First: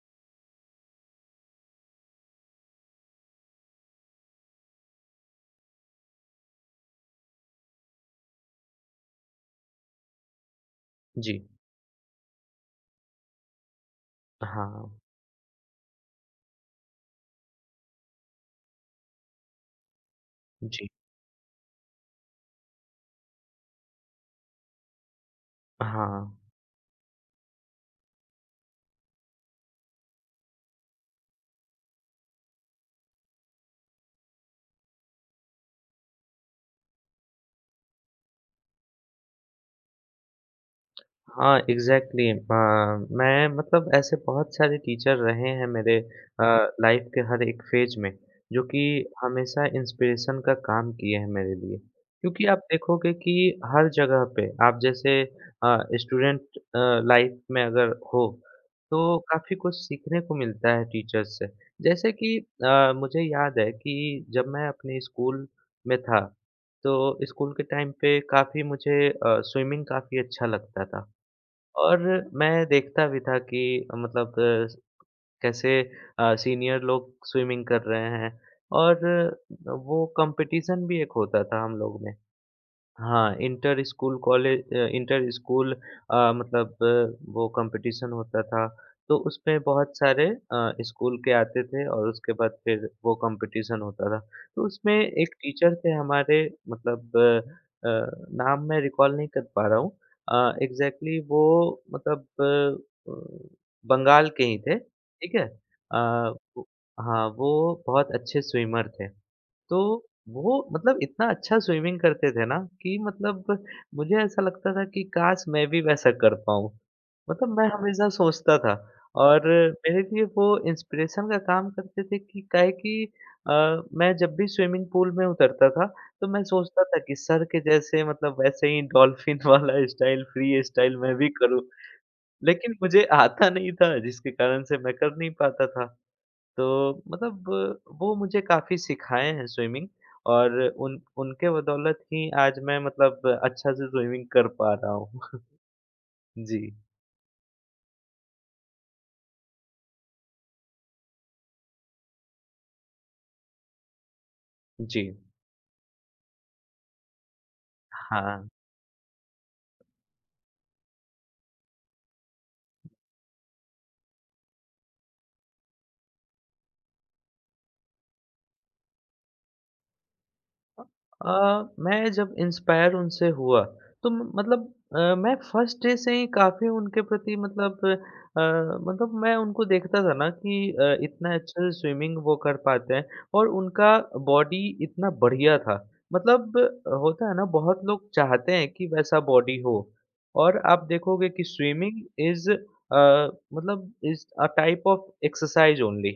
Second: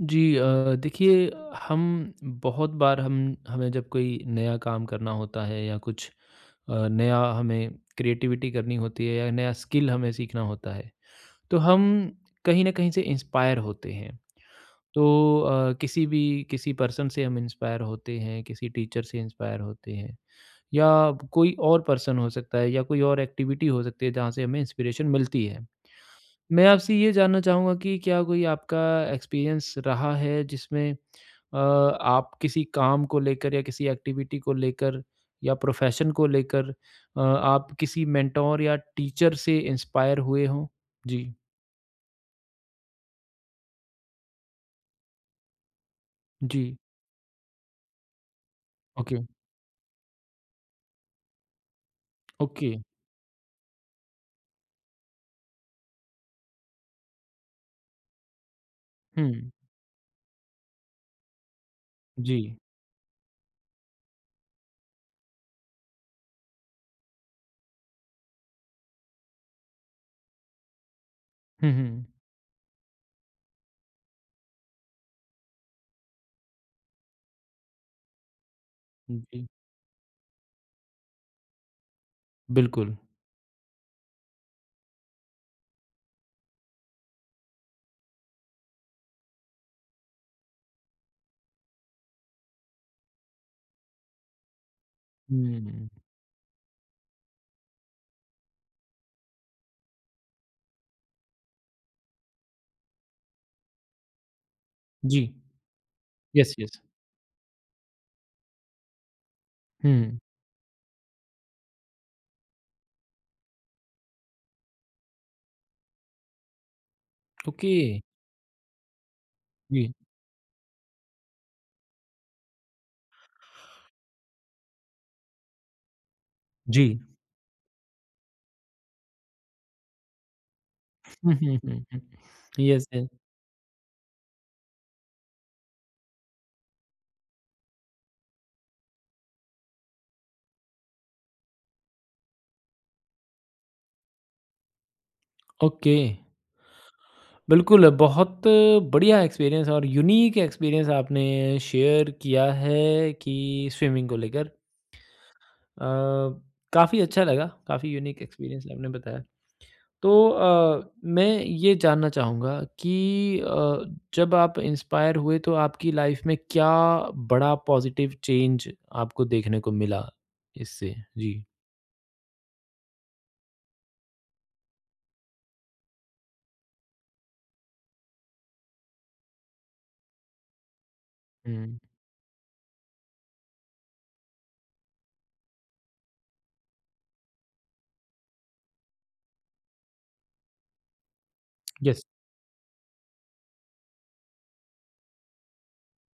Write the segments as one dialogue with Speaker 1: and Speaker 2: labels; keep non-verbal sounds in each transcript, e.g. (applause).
Speaker 1: जी, देखिए। हम बहुत बार हम हमें जब कोई नया काम करना होता है या कुछ नया हमें क्रिएटिविटी करनी होती है या नया स्किल हमें सीखना होता है,
Speaker 2: जी।
Speaker 1: तो हम कहीं ना कहीं से इंस्पायर होते हैं।
Speaker 2: हाँ,
Speaker 1: तो किसी भी किसी पर्सन से हम इंस्पायर होते हैं, किसी टीचर से इंस्पायर होते हैं, या
Speaker 2: जी।
Speaker 1: कोई और पर्सन हो सकता है या कोई और एक्टिविटी हो सकती है जहाँ से हमें इंस्पिरेशन मिलती है।
Speaker 2: हाँ।
Speaker 1: मैं आपसे ये जानना चाहूँगा कि क्या कोई आपका एक्सपीरियंस रहा है जिसमें आप किसी काम को लेकर या किसी एक्टिविटी को लेकर या प्रोफेशन को लेकर, आप किसी मेंटोर या टीचर से इंस्पायर हुए हों? जी,
Speaker 2: हाँ, एग्ज़ैक्टली मैं मतलब ऐसे बहुत सारे टीचर रहे हैं मेरे
Speaker 1: जी।
Speaker 2: लाइफ़ के हर एक फ़ेज़ में, जो कि
Speaker 1: ओके,
Speaker 2: हमेशा इंस्पिरेशन का काम किए हैं मेरे लिए। क्योंकि आप
Speaker 1: ओके।
Speaker 2: देखोगे कि हर जगह पे आप जैसे स्टूडेंट अ, लाइफ़ में अगर हो, तो
Speaker 1: हुँ,
Speaker 2: काफ़ी कुछ सीखने को मिलता है टीचर्स से। जैसे कि
Speaker 1: जी।
Speaker 2: मुझे याद है कि जब मैं अपने स्कूल में था, तो स्कूल के टाइम पे काफ़ी मुझे स्विमिंग काफ़ी अच्छा लगता था।
Speaker 1: हुँ,
Speaker 2: और
Speaker 1: हुँ।
Speaker 2: मैं देखता भी था कि मतलब कैसे सीनियर लोग स्विमिंग कर रहे हैं और
Speaker 1: जी,
Speaker 2: वो कंपटीशन भी एक होता था हम लोग में
Speaker 1: बिल्कुल।
Speaker 2: हाँ, inter school college inter school मतलब वो कॉम्पिटिशन होता था, तो उसमें बहुत सारे स्कूल के आते थे और उसके बाद फिर वो कॉम्पिटिशन होता था। तो उसमें एक टीचर
Speaker 1: हुँ,
Speaker 2: थे हमारे मतलब नाम मैं रिकॉल नहीं कर पा रहा हूँ एग्ज़ैक्टली वो मतलब बंगाल के ही थे,
Speaker 1: जी।
Speaker 2: ठीक है?
Speaker 1: यस,
Speaker 2: वो
Speaker 1: यस।
Speaker 2: हाँ, वो बहुत अच्छे स्विमर थे। तो
Speaker 1: हुँ,
Speaker 2: वो मतलब इतना अच्छा स्विमिंग करते थे ना कि मतलब मुझे ऐसा लगता था कि काश मैं भी वैसा कर पाऊँ। मतलब मैं
Speaker 1: ओके।
Speaker 2: हमेशा सोचता था और
Speaker 1: जी,
Speaker 2: मेरे लिए वो इंस्पिरेशन का काम करते थे कि काहे कि अ, मैं जब भी स्विमिंग पूल में उतरता था, तो मैं सोचता
Speaker 1: जी।
Speaker 2: था कि सर के जैसे मतलब वैसे ही डॉल्फिन (laughs) वाला स्टाइल, फ्री स्टाइल मैं भी
Speaker 1: हुँ, हुँ,
Speaker 2: करूँ।
Speaker 1: हुँ, हुँ।
Speaker 2: लेकिन
Speaker 1: यस,
Speaker 2: मुझे
Speaker 1: यस।
Speaker 2: आता नहीं था जिसके कारण से मैं कर नहीं पाता था। तो मतलब वो मुझे काफ़ी सिखाए हैं स्विमिंग और उन उनके बदौलत ही आज मैं मतलब अच्छा से स्विमिंग कर पा रहा हूँ।
Speaker 1: ओके।
Speaker 2: (laughs) जी,
Speaker 1: बिल्कुल, बहुत बढ़िया एक्सपीरियंस और यूनिक एक्सपीरियंस आपने शेयर किया है कि स्विमिंग को लेकर।
Speaker 2: जी।
Speaker 1: अ, काफ़ी अच्छा लगा, काफ़ी यूनिक
Speaker 2: हाँ।
Speaker 1: एक्सपीरियंस आपने बताया। तो मैं ये जानना चाहूँगा कि जब आप इंस्पायर हुए तो आपकी लाइफ़ में क्या बड़ा पॉज़िटिव चेंज आपको देखने को मिला इससे?
Speaker 2: अ,
Speaker 1: जी।
Speaker 2: मैं जब इंस्पायर उनसे हुआ तो म मतलब मैं फर्स्ट डे से ही काफ़ी उनके प्रति मतलब मतलब मैं उनको देखता था ना कि इतना अच्छा
Speaker 1: हुँ,
Speaker 2: स्विमिंग वो कर पाते हैं और उनका बॉडी इतना बढ़िया था। मतलब होता है ना बहुत लोग चाहते हैं कि वैसा बॉडी हो और आप देखोगे कि स्विमिंग
Speaker 1: यस।
Speaker 2: इज़ अ, मतलब is a type of exercise only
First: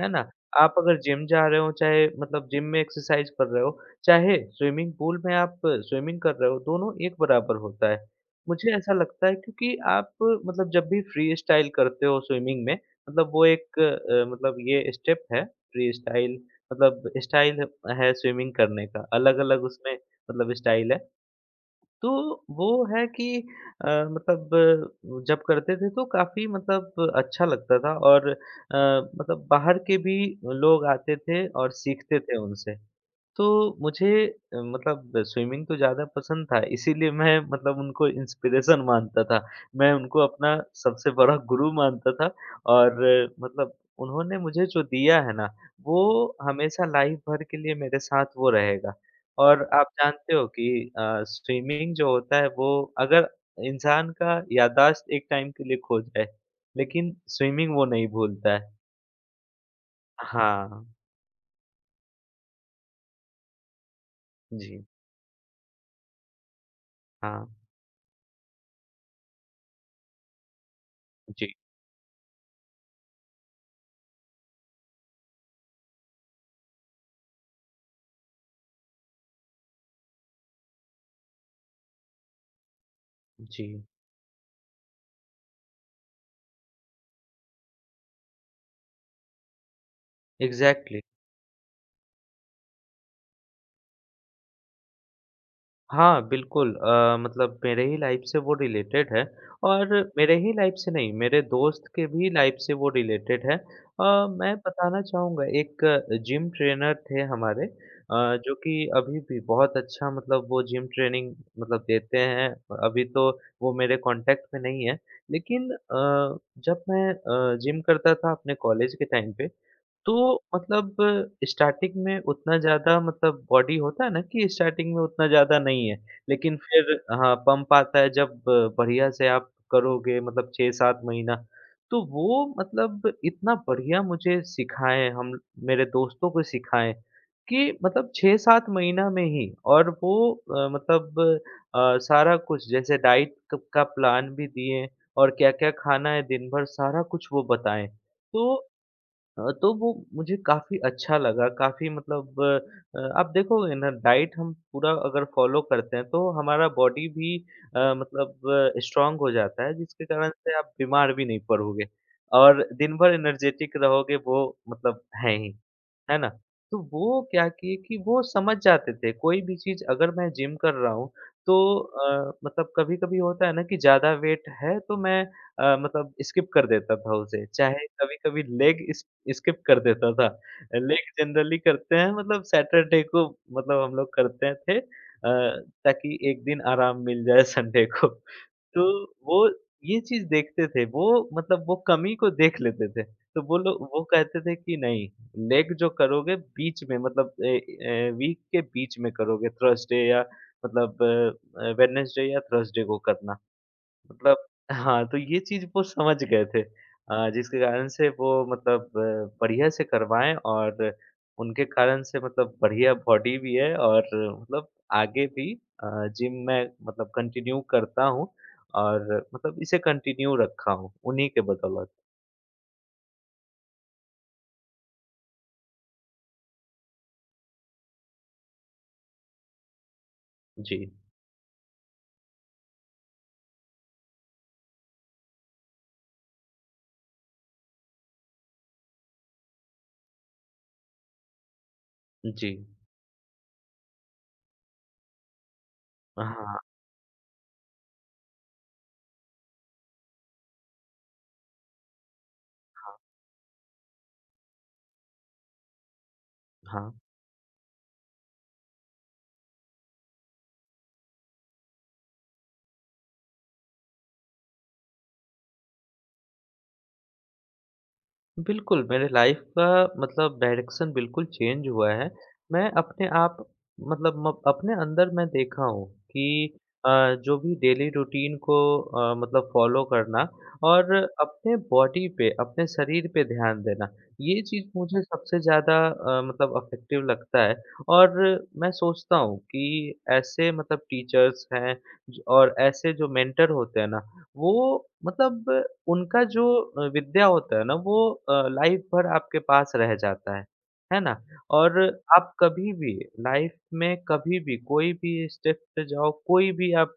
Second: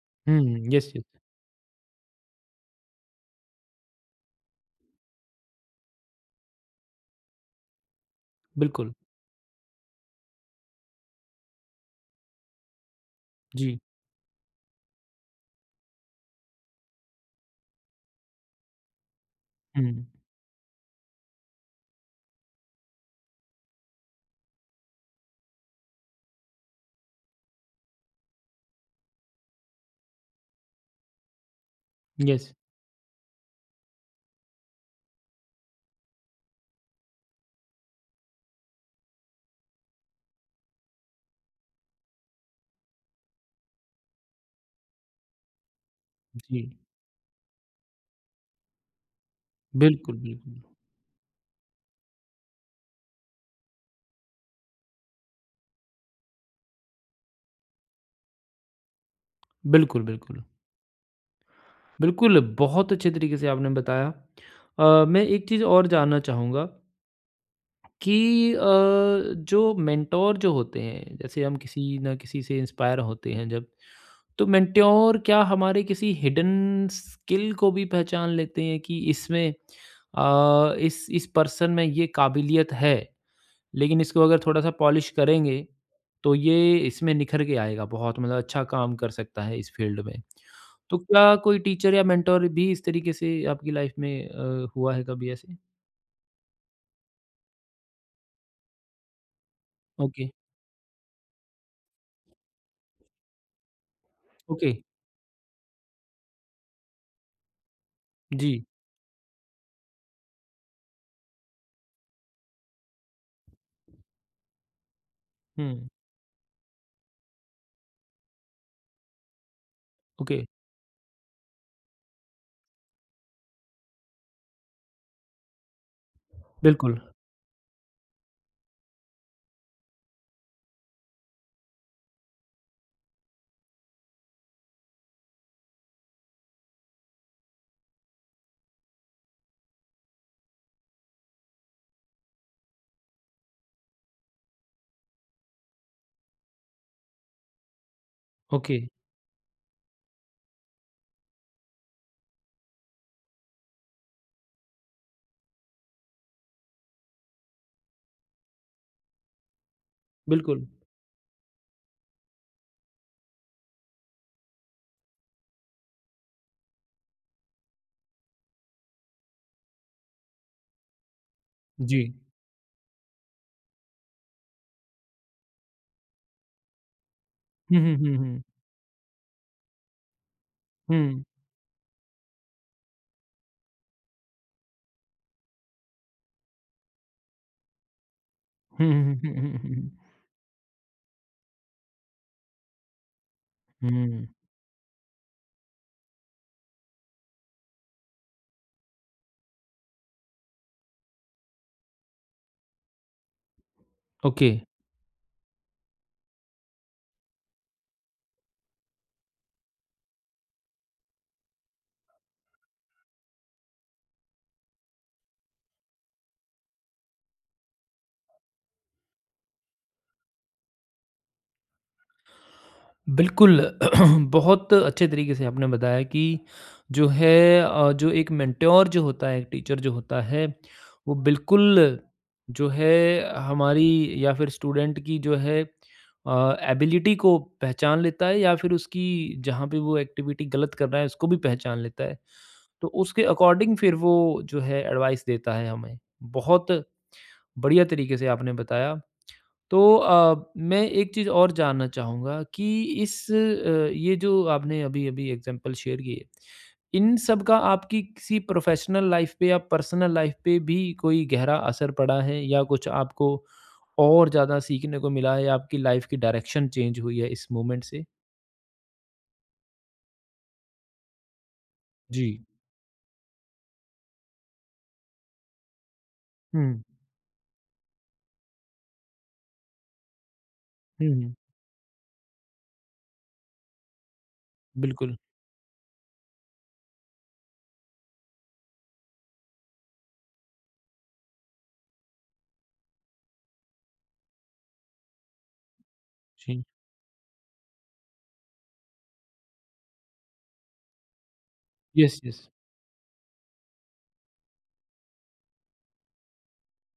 Speaker 2: है ना?
Speaker 1: हुँ,
Speaker 2: आप
Speaker 1: यस,
Speaker 2: अगर
Speaker 1: यस,
Speaker 2: जिम जा रहे हो चाहे मतलब जिम में एक्सरसाइज़ कर रहे हो चाहे स्विमिंग पूल में आप स्विमिंग कर रहे हो, दोनों एक बराबर होता है। मुझे ऐसा
Speaker 1: बिल्कुल।
Speaker 2: लगता है क्योंकि आप मतलब जब भी फ्री स्टाइल करते हो स्विमिंग में मतलब वो एक
Speaker 1: जी,
Speaker 2: मतलब ये स्टेप है फ्री स्टाइल मतलब स्टाइल है स्विमिंग करने का, अलग-अलग
Speaker 1: हुँ,
Speaker 2: उसमें मतलब स्टाइल है। तो वो है कि मतलब जब करते थे तो काफ़ी मतलब अच्छा लगता था और मतलब बाहर के भी लोग आते थे और सीखते थे
Speaker 1: यस,
Speaker 2: उनसे। तो मुझे मतलब स्विमिंग तो ज़्यादा पसंद था, इसीलिए मैं (laughs) मतलब उनको इंस्पिरेशन मानता था। मैं उनको अपना सबसे बड़ा गुरु मानता था और मतलब उन्होंने मुझे जो दिया है ना, वो
Speaker 1: जी,
Speaker 2: हमेशा लाइफ़ भर के लिए मेरे साथ वो रहेगा। और आप
Speaker 1: बिल्कुल,
Speaker 2: जानते हो
Speaker 1: बिल्कुल।
Speaker 2: कि स्विमिंग जो होता है वो अगर इंसान का याददाश्त एक टाइम के लिए खो जाए, लेकिन स्विमिंग वो नहीं भूलता है।
Speaker 1: बिल्कुल, बिल्कुल।
Speaker 2: हाँ।
Speaker 1: बिल्कुल, बहुत अच्छे तरीके से आपने बताया।
Speaker 2: जी।
Speaker 1: मैं एक चीज़ और जानना चाहूँगा
Speaker 2: हाँ।
Speaker 1: कि जो मेंटोर जो होते हैं, जैसे
Speaker 2: जी,
Speaker 1: हम किसी न किसी से इंस्पायर होते हैं जब, तो मेंटोर क्या हमारे किसी हिडन स्किल को भी पहचान लेते हैं कि इसमें इस पर्सन में ये काबिलियत है?
Speaker 2: जी।
Speaker 1: लेकिन इसको अगर थोड़ा-सा पॉलिश करेंगे, तो ये इसमें निखर के आएगा, बहुत मतलब अच्छा काम कर सकता है इस फ़ील्ड में। तो
Speaker 2: एग्ज़ैक्टली।
Speaker 1: क्या कोई टीचर या मेंटर भी इस तरीके से आपकी लाइफ़ में हुआ है कभी ऐसे?
Speaker 2: हाँ, बिल्कुल मतलब मेरे ही लाइफ़ से वो रिलेटेड है और
Speaker 1: ओके,
Speaker 2: मेरे ही लाइफ़ से नहीं, मेरे दोस्त के भी लाइफ़ से वो रिलेटेड है। मैं
Speaker 1: ओके,
Speaker 2: बताना चाहूँगा एक जिम ट्रेनर थे हमारे अ, जो
Speaker 1: जी,
Speaker 2: कि अभी भी बहुत अच्छा मतलब वो जिम ट्रेनिंग मतलब देते हैं। अभी तो वो मेरे कॉन्टैक्ट में नहीं है, लेकिन
Speaker 1: हुँ,
Speaker 2: जब मैं जिम करता था अपने कॉलेज के टाइम पे, तो
Speaker 1: ओके,
Speaker 2: मतलब स्टार्टिंग में उतना ज़्यादा मतलब बॉडी होता है ना कि स्टार्टिंग में उतना ज़्यादा नहीं है, लेकिन फिर
Speaker 1: बिल्कुल,
Speaker 2: हाँ, पंप आता है जब बढ़िया से आप करोगे मतलब 6-7 महीना, तो वो मतलब इतना बढ़िया मुझे सिखाएँ हम मेरे दोस्तों को सिखाएँ कि मतलब 6-7 महीना में ही और वो मतलब सारा कुछ जैसे डाइट क का प्लान भी दिए और क्या-क्या खाना है दिन भर सारा कुछ वो बताएँ। तो
Speaker 1: ओके,
Speaker 2: अ, तो वो मुझे काफ़ी अच्छा लगा, काफ़ी मतलब आप देखोगे ना डाइट हम पूरा अगर फ़ॉलो करते हैं तो हमारा बॉडी भी मतलब स्ट्रॉन्ग हो जाता है जिसके कारण से
Speaker 1: बिल्कुल,
Speaker 2: आप बीमार भी नहीं पड़ोगे और दिन भर एनर्जेटिक रहोगे वो मतलब है ही। है ना? तो वो क्या किए कि वो समझ जाते थे, कोई भी चीज़ अगर मैं जिम कर रहा हूँ, तो
Speaker 1: जी।
Speaker 2: मतलब कभी-कभी होता है ना कि ज़्यादा वेट है तो मैं मतलब स्किप कर देता था उसे,
Speaker 1: हुँ,
Speaker 2: चाहे
Speaker 1: हुँ, हुँ,
Speaker 2: कभी-कभी
Speaker 1: हुँ,
Speaker 2: लेग इस स्किप कर देता था। लेग
Speaker 1: हुँ,
Speaker 2: जनरली करते हैं मतलब सैटरडे को मतलब हम लोग करते थे ताकि एक दिन आराम मिल जाए (laughs) संडे को।
Speaker 1: हुँ,
Speaker 2: तो
Speaker 1: हुँ, हुँ,
Speaker 2: वो
Speaker 1: हुँ, हुँ, हुँ,
Speaker 2: ये चीज़ देखते थे, वो मतलब वो कमी को देख लेते थे। तो वो लोग
Speaker 1: हुँ,
Speaker 2: वो
Speaker 1: हुँ,
Speaker 2: कहते थे कि नहीं, लेग जो करोगे बीच में मतलब ए ए वीक के बीच में करोगे, थर्सडे या मतलब वेडनेसडे या थर्सडे को करना। मतलब
Speaker 1: ओके।
Speaker 2: हाँ, तो ये चीज़ वो समझ गए थे जिसके कारण से वो मतलब बढ़िया से करवाएँ और उनके कारण से मतलब बढ़िया बॉडी भी है और मतलब आगे भी जिम मैं मतलब कंटिन्यू करता हूँ और मतलब इसे कंटिन्यू रखा हूँ, उन्हीं के बदौलत।
Speaker 1: बिल्कुल, (clears throat) बहुत अच्छे तरीके से आपने बताया कि जो है जो एक मेंटर जो होता है, एक टीचर जो होता है,
Speaker 2: जी,
Speaker 1: वो बिल्कुल जो है हमारी या फिर स्टूडेंट की जो है एबिलिटी को पहचान लेता है या फिर उसकी जहाँ पे वो एक्टिविटी गलत कर रहा है, उसको भी पहचान लेता है।
Speaker 2: जी।
Speaker 1: तो उसके अकॉर्डिंग फिर वो जो है एडवाइस देता है हमें।
Speaker 2: हाँ,
Speaker 1: बहुत बढ़िया तरीके से आपने बताया। तो मैं एक चीज़ और जानना चाहूँगा कि इस अ, ये जो आपने अभी-अभी एग्ज़ाम्पल शेयर किए,
Speaker 2: हाँ।
Speaker 1: इन सब का आपकी किसी प्रोफ़ेशनल लाइफ़ पे या पर्सनल लाइफ़ पे भी कोई गहरा असर पड़ा है, या कुछ आपको और ज़्यादा सीखने को मिला है, या आपकी लाइफ़ की डायरेक्शन चेंज हुई है इस मोमेंट से?
Speaker 2: बिल्कुल, मेरे लाइफ़ का मतलब डायरेक्शन बिल्कुल चेंज हुआ है।
Speaker 1: जी।
Speaker 2: मैं अपने आप मतलब म अपने अंदर मैं देखा हूँ कि
Speaker 1: हुँ।
Speaker 2: अ, जो भी डेली रूटीन को मतलब फ़ॉलो करना और
Speaker 1: हुँ, हुँ।
Speaker 2: अपने बॉडी पे, अपने शरीर पे ध्यान देना, ये चीज़ मुझे
Speaker 1: बिल्कुल।
Speaker 2: सबसे ज़्यादा मतलब इफ़ेक्टिव लगता है और मैं सोचता हूँ कि ऐसे मतलब टीचर्स हैं ज और ऐसे जो मेंटर होते हैं ना, वो मतलब उनका जो
Speaker 1: जी।
Speaker 2: विद्या होता है ना वो लाइफ़ भर आपके पास रह जाता है ना? और
Speaker 1: यस,
Speaker 2: आप
Speaker 1: यस।
Speaker 2: कभी भी लाइफ़ में कभी भी कोई भी स्टेप पे जाओ, कोई भी आप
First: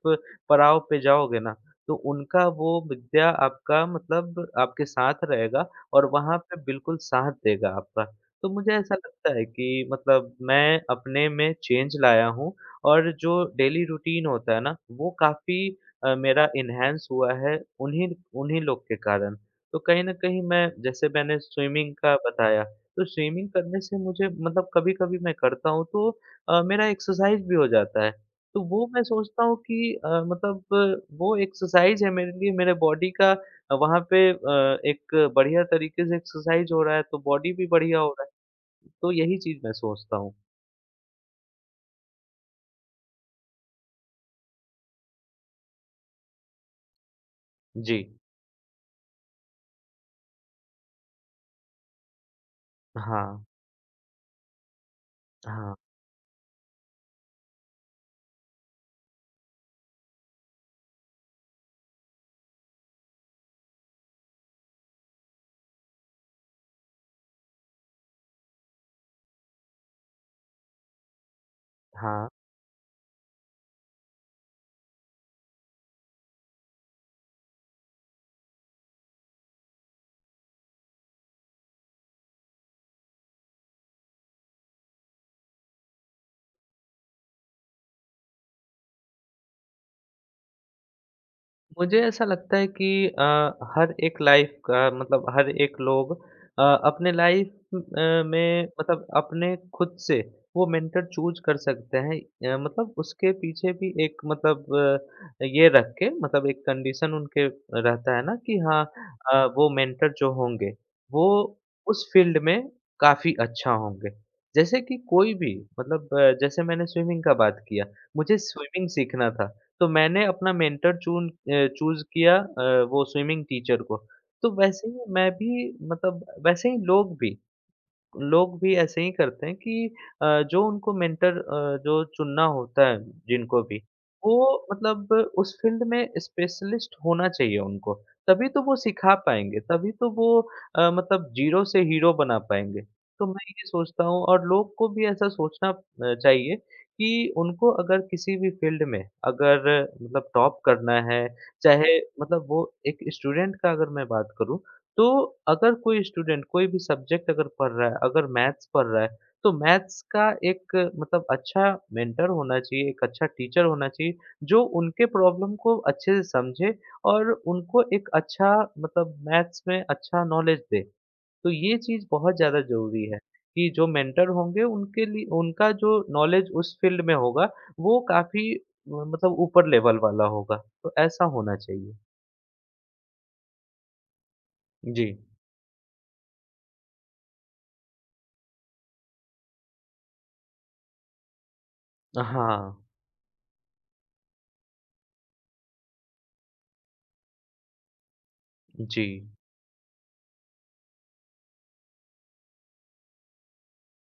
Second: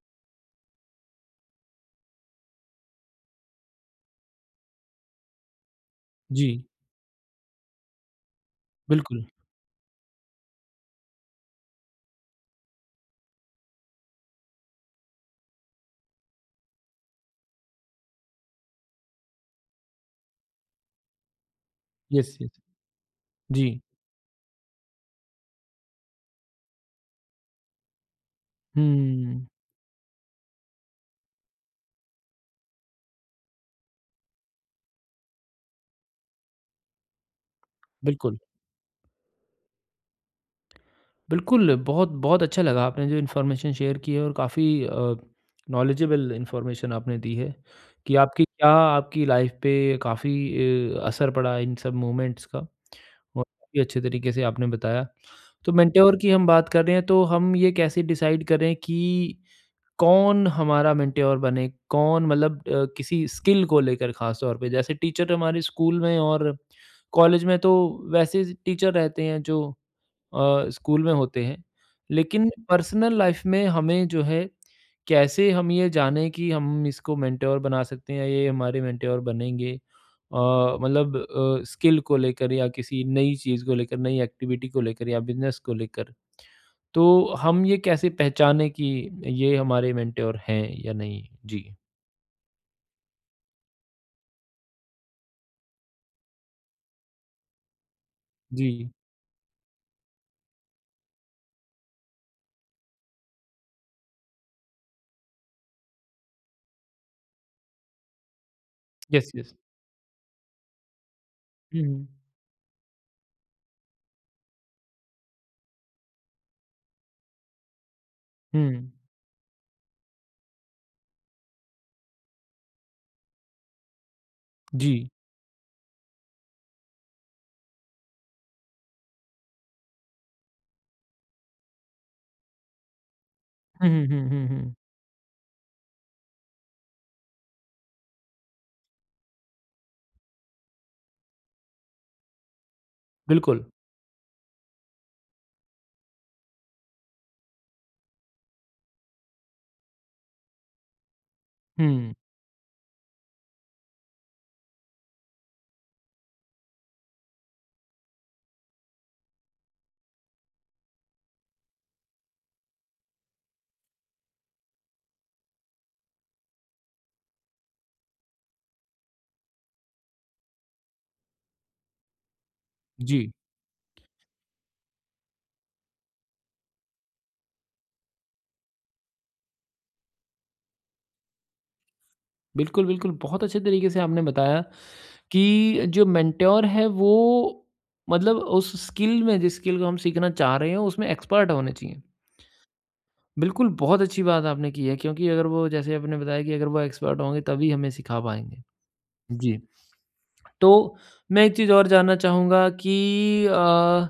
Speaker 2: पड़ाव पे जाओगे ना, तो उनका वो विद्या आपका मतलब आपके साथ रहेगा और वहाँ पे
Speaker 1: जी,
Speaker 2: बिल्कुल साथ देगा आपका। तो मुझे ऐसा
Speaker 1: बिल्कुल।
Speaker 2: लगता है कि मतलब मैं अपने में चेंज लाया हूँ और जो डेली रूटीन होता है ना, वो काफ़ी मेरा एनहांस हुआ है उन्हीं उन्हीं लोग के कारण। तो कहीं न कहीं मैं जैसे मैंने स्विमिंग का
Speaker 1: यस, यस।
Speaker 2: बताया, तो स्विमिंग
Speaker 1: जी।
Speaker 2: करने से मुझे मतलब कभी-कभी मैं करता हूँ तो मेरा एक्सरसाइज़ भी हो जाता है। तो वो मैं सोचता
Speaker 1: हुँ,
Speaker 2: हूँ कि मतलब वो एक्सरसाइज़ है मेरे लिए मेरे बॉडी का वहाँ पे एक बढ़िया तरीके से एक्सरसाइज़ हो रहा है तो बॉडी भी बढ़िया हो रहा
Speaker 1: बिल्कुल।
Speaker 2: है। तो यही चीज़ मैं सोचता हूँ।
Speaker 1: बिल्कुल, बहुत बहुत अच्छा लगा, आपने जो इन्फॉर्मेशन शेयर की है और काफ़ी नॉलेजेबल इन्फॉर्मेशन आपने दी है
Speaker 2: जी।
Speaker 1: कि आपकी क्या आपकी लाइफ पे काफ़ी असर पड़ा इन सब मूवमेंट्स का, और
Speaker 2: हाँ।
Speaker 1: काफ़ी अच्छे तरीके से आपने बताया। तो
Speaker 2: हाँ।
Speaker 1: मेंटोर की हम बात कर रहे हैं, तो हम ये कैसे डिसाइड करें कि कौन हमारा मेंटोर बने? कौन मतलब किसी स्किल को लेकर ख़ास तौर पे, जैसे टीचर हमारे स्कूल में और कॉलेज में, तो वैसे टीचर रहते हैं जो स्कूल में होते हैं।
Speaker 2: हाँ।
Speaker 1: लेकिन हुँ। पर्सनल लाइफ़ में हमें जो है, कैसे हम ये जाने कि हम इसको मेंटर बना सकते हैं या ये हमारे मेंटर बनेंगे। अ, स्किल को लेकर या किसी नई चीज़ को लेकर, नई एक्टिविटी को लेकर या बिज़नेस को लेकर। तो हम ये कैसे पहचानें कि ये हमारे मेंटर हैं या नहीं? जी।
Speaker 2: मुझे ऐसा लगता है कि अ, हर एक लाइफ का मतलब हर एक लोग अ, अपने लाइफ में
Speaker 1: जी।
Speaker 2: मतलब अपने खुद से वो मेंटर चूज कर सकते हैं मतलब उसके पीछे भी एक मतलब ये रख के मतलब एक कंडीशन उनके रहता है ना कि हाँ
Speaker 1: यस, यस।
Speaker 2: वो मेंटर जो होंगे वो
Speaker 1: हुँ,
Speaker 2: उस
Speaker 1: हुँ।
Speaker 2: फील्ड में काफी अच्छा होंगे जैसे कि कोई भी मतलब जैसे मैंने स्विमिंग का बात किया मुझे
Speaker 1: हुँ।
Speaker 2: स्विमिंग सीखना था तो मैंने अपना मेंटर चूज़ किया वो स्विमिंग टीचर को। तो वैसे
Speaker 1: जी।
Speaker 2: ही मैं भी मतलब वैसे ही लोग भी ऐसे ही करते हैं कि अ, जो उनको मेंटर जो चुनना होता है जिनको भी,
Speaker 1: हुँ, हुँ, हुँ, हुँ,
Speaker 2: वो
Speaker 1: हुँ।
Speaker 2: मतलब उस फील्ड में स्पेशलिस्ट होना चाहिए उनको। तभी तो वो सिखा पाएँगे, तभी तो वो मतलब ज़ीरो से हीरो बना पाएँगे। तो मैं
Speaker 1: बिल्कुल।
Speaker 2: ये सोचता हूँ और लोग को भी ऐसा सोचना चाहिए कि उनको अगर किसी भी फील्ड में अगर मतलब टॉप करना है, चाहे
Speaker 1: हुँ।
Speaker 2: मतलब वो एक स्टूडेंट का अगर मैं बात करूँ, तो अगर कोई स्टूडेंट कोई भी सब्जेक्ट अगर पढ़ रहा है, अगर मैथ्स पढ़ रहा है, तो मैथ्स का एक मतलब अच्छा मेंटर होना चाहिए, एक अच्छा टीचर होना चाहिए, जो उनके प्रॉब्लम को अच्छे से समझे और उनको एक अच्छा मतलब मैथ्स में अच्छा नॉलेज दे। तो ये चीज़ बहुत ज़्यादा ज़रूरी है
Speaker 1: जी।
Speaker 2: कि जो मेंटर होंगे उनके लिए उनका जो नॉलेज उस फील्ड में होगा, वो काफ़ी मतलब ऊपर लेवल वाला होगा। तो ऐसा होना चाहिए।
Speaker 1: बिल्कुल, बिल्कुल। बहुत अच्छे तरीके से आपने बताया
Speaker 2: जी।
Speaker 1: कि जो मेंटर है वो मतलब उस स्किल में, जिस स्किल को हम सीखना चाह रहे हैं, उसमें एक्सपर्ट होने चाहिए।
Speaker 2: हाँ,
Speaker 1: बिल्कुल, बहुत अच्छी बात आपने की है, क्योंकि अगर वो, जैसे आपने बताया, कि अगर वो एक्सपर्ट होंगे तभी हमें सिखा पाएँगे।
Speaker 2: जी।
Speaker 1: जी, तो मैं एक चीज़ और जानना चाहूँगा कि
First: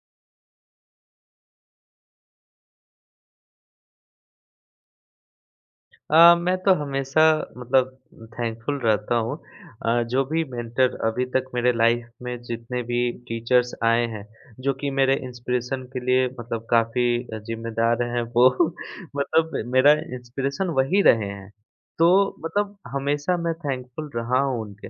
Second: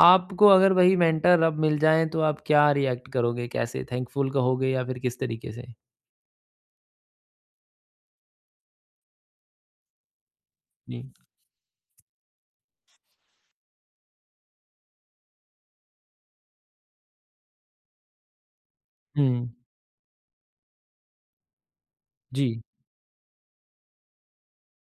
Speaker 1: आपको अगर वही मेंटर अब मिल जाएँ तो आप क्या रिएक्ट करोगे? कैसे थैंकफुल कहोगे या फिर किस तरीके से?
Speaker 2: मैं तो हमेशा मतलब थैंकफुल रहता हूँ जो भी मेंटर
Speaker 1: जी।
Speaker 2: अभी तक मेरे लाइफ में जितने भी टीचर्स आए हैं जो कि मेरे इंस्पिरेशन के लिए मतलब काफ़ी जिम्मेदार हैं वो (laughs)
Speaker 1: हुँ।
Speaker 2: मतलब मेरा इंस्पिरेशन वही रहे हैं। तो
Speaker 1: जी,
Speaker 2: मतलब हमेशा मैं थैंकफुल रहा हूँ उनके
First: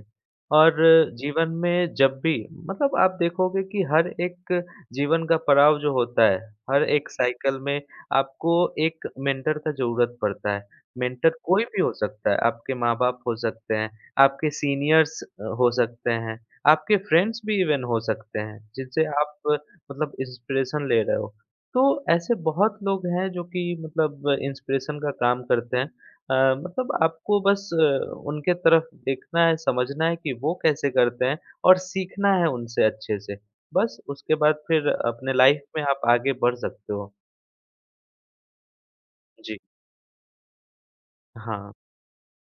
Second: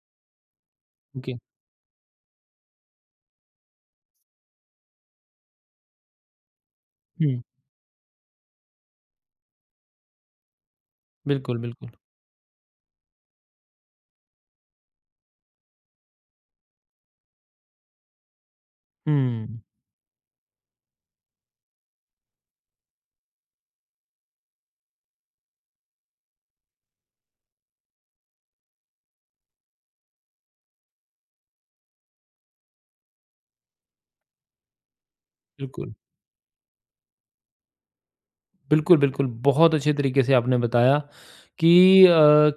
Speaker 2: और
Speaker 1: ओके।
Speaker 2: जीवन में जब भी मतलब आप देखोगे कि हर एक जीवन का पड़ाव जो होता है, हर एक
Speaker 1: हुँ,
Speaker 2: साइकिल में आपको एक मेंटर का ज़रूरत पड़ता है। मेंटर
Speaker 1: बिल्कुल,
Speaker 2: कोई भी हो
Speaker 1: बिल्कुल।
Speaker 2: सकता है, आपके माँ-बाप हो सकते हैं, आपके सीनियर्स हो सकते हैं, आपके फ्रेंड्स भी इवन हो सकते हैं, जिनसे आप
Speaker 1: हुँ,
Speaker 2: मतलब इंस्पिरेशन ले रहे हो। तो ऐसे बहुत लोग हैं जो कि मतलब इंस्पिरेशन का काम करते हैं। मतलब आपको बस उनके तरफ देखना है, समझना है कि वो कैसे करते हैं और सीखना है उनसे अच्छे से। बस उसके बाद फिर अपने लाइफ में
Speaker 1: बिल्कुल।
Speaker 2: आप आगे बढ़ सकते हो।
Speaker 1: बिल्कुल, बिल्कुल,
Speaker 2: जी।
Speaker 1: बहुत अच्छे तरीके से आपने बताया
Speaker 2: हाँ।
Speaker 1: कि अ,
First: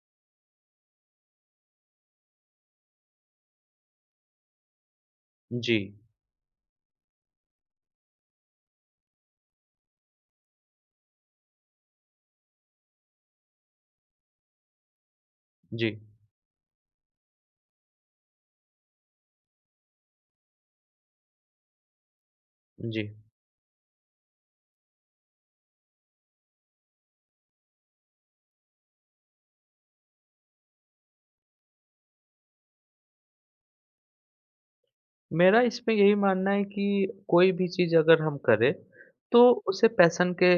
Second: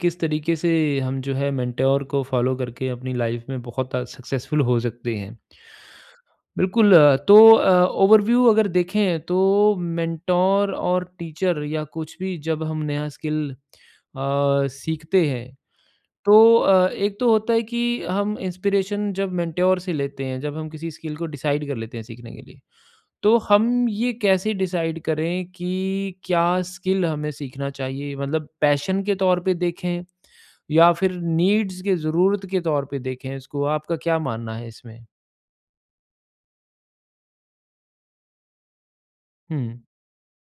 Speaker 1: किस तरीके से हम जो है मेंटोर को फ़ॉलो करके अपनी लाइफ़ में बहुत सक्सेसफुल हो सकते हैं।
Speaker 2: जी।
Speaker 1: बिल्कुल अ, तो अ, ओवरव्यू अगर देखें तो मेंटोर और टीचर या कुछ भी, जब हम नया स्किल सीखते हैं,
Speaker 2: जी।
Speaker 1: तो एक तो होता है कि हम इंस्पिरेशन जब मेंटोर से लेते हैं, जब हम किसी स्किल को डिसाइड कर लेते हैं सीखने के लिए।
Speaker 2: जी।
Speaker 1: तो हम ये कैसे डिसाइड करें कि क्या स्किल हमें सीखना चाहिए? मतलब पैशन के तौर पे देखें या फिर नीड्स के, ज़रूरत के तौर पे देखें इसको? आपका क्या मानना है इसमें?
Speaker 2: मेरा इसमें यही मानना है कि कोई भी चीज़ अगर हम करें, तो
Speaker 1: हुँ,
Speaker 2: उसे पैशन के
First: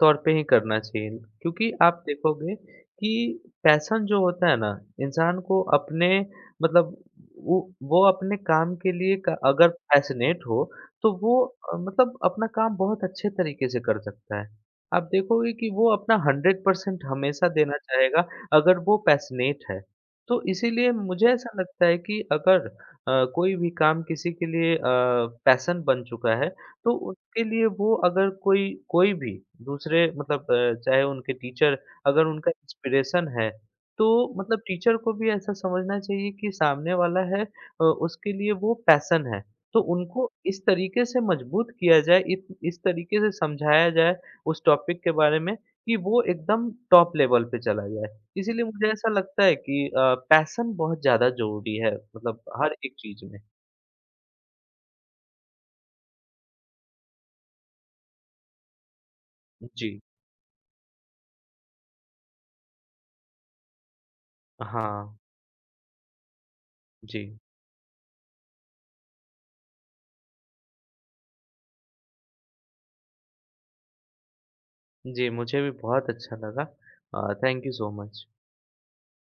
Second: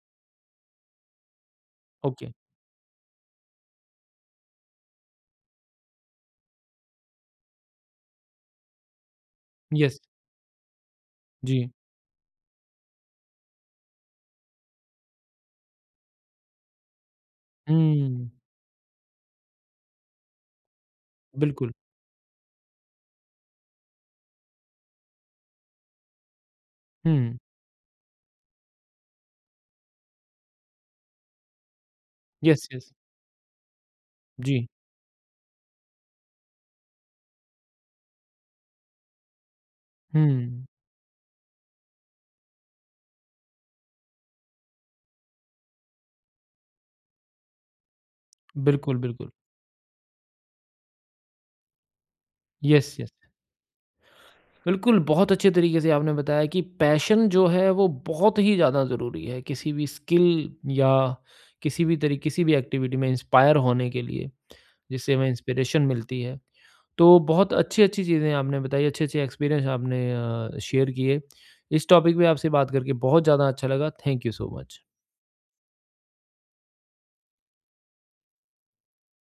Speaker 2: तौर पे ही करना चाहिए। क्योंकि आप
Speaker 1: ओके,
Speaker 2: देखोगे कि पैशन जो होता है ना, इंसान को अपने मतलब वो वो अपने काम के लिए क अगर
Speaker 1: यस,
Speaker 2: पैशनेट हो, तो वो
Speaker 1: जी,
Speaker 2: मतलब अपना काम बहुत अच्छे तरीके से कर सकता है। आप देखोगे कि वो अपना 100% हमेशा देना चाहेगा,
Speaker 1: हुँ,
Speaker 2: अगर वो पैशनेट है। तो इसीलिए मुझे ऐसा
Speaker 1: बिल्कुल,
Speaker 2: लगता है कि अगर कोई भी काम किसी के लिए पैशन बन चुका है, तो
Speaker 1: हुँ,
Speaker 2: उसके लिए वो अगर कोई कोई भी दूसरे मतलब चाहे उनके टीचर अगर उनका
Speaker 1: यस, यस,
Speaker 2: इंस्पिरेशन है, तो मतलब
Speaker 1: जी,
Speaker 2: टीचर को भी ऐसा समझना चाहिए कि सामने वाला है उसके लिए वो पैशन है। तो उनको इस
Speaker 1: हुँ,
Speaker 2: तरीके से मजबूत किया जाए, इत इस तरीके से समझाया जाए उस टॉपिक के बारे में कि वो एकदम टॉप लेवल पे चला जाए। इसीलिए मुझे
Speaker 1: बिल्कुल,
Speaker 2: ऐसा
Speaker 1: बिल्कुल,
Speaker 2: लगता है कि पैशन बहुत ज़्यादा ज़रूरी है मतलब हर
Speaker 1: यस,
Speaker 2: एक
Speaker 1: यस।
Speaker 2: चीज़ में।
Speaker 1: बिल्कुल, बहुत अच्छे तरीके से आपने बताया कि पैशन जो है वो बहुत ही ज़्यादा ज़रूरी है, किसी भी
Speaker 2: जी।
Speaker 1: स्किल या किसी भी एक्टिविटी में इंस्पायर होने के लिए, जिससे
Speaker 2: हाँ,
Speaker 1: हमें इंस्पिरेशन मिलती है। तो
Speaker 2: जी।
Speaker 1: बहुत अच्छी-अच्छी चीज़ें आपने बताई, अच्छे-अच्छे एक्सपीरियंस आपने शेयर किए। इस टॉपिक पे आपसे बात करके बहुत ज़्यादा अच्छा लगा। Thank you so much.
Speaker 2: जी, मुझे भी बहुत अच्छा लगा। Thank you so much.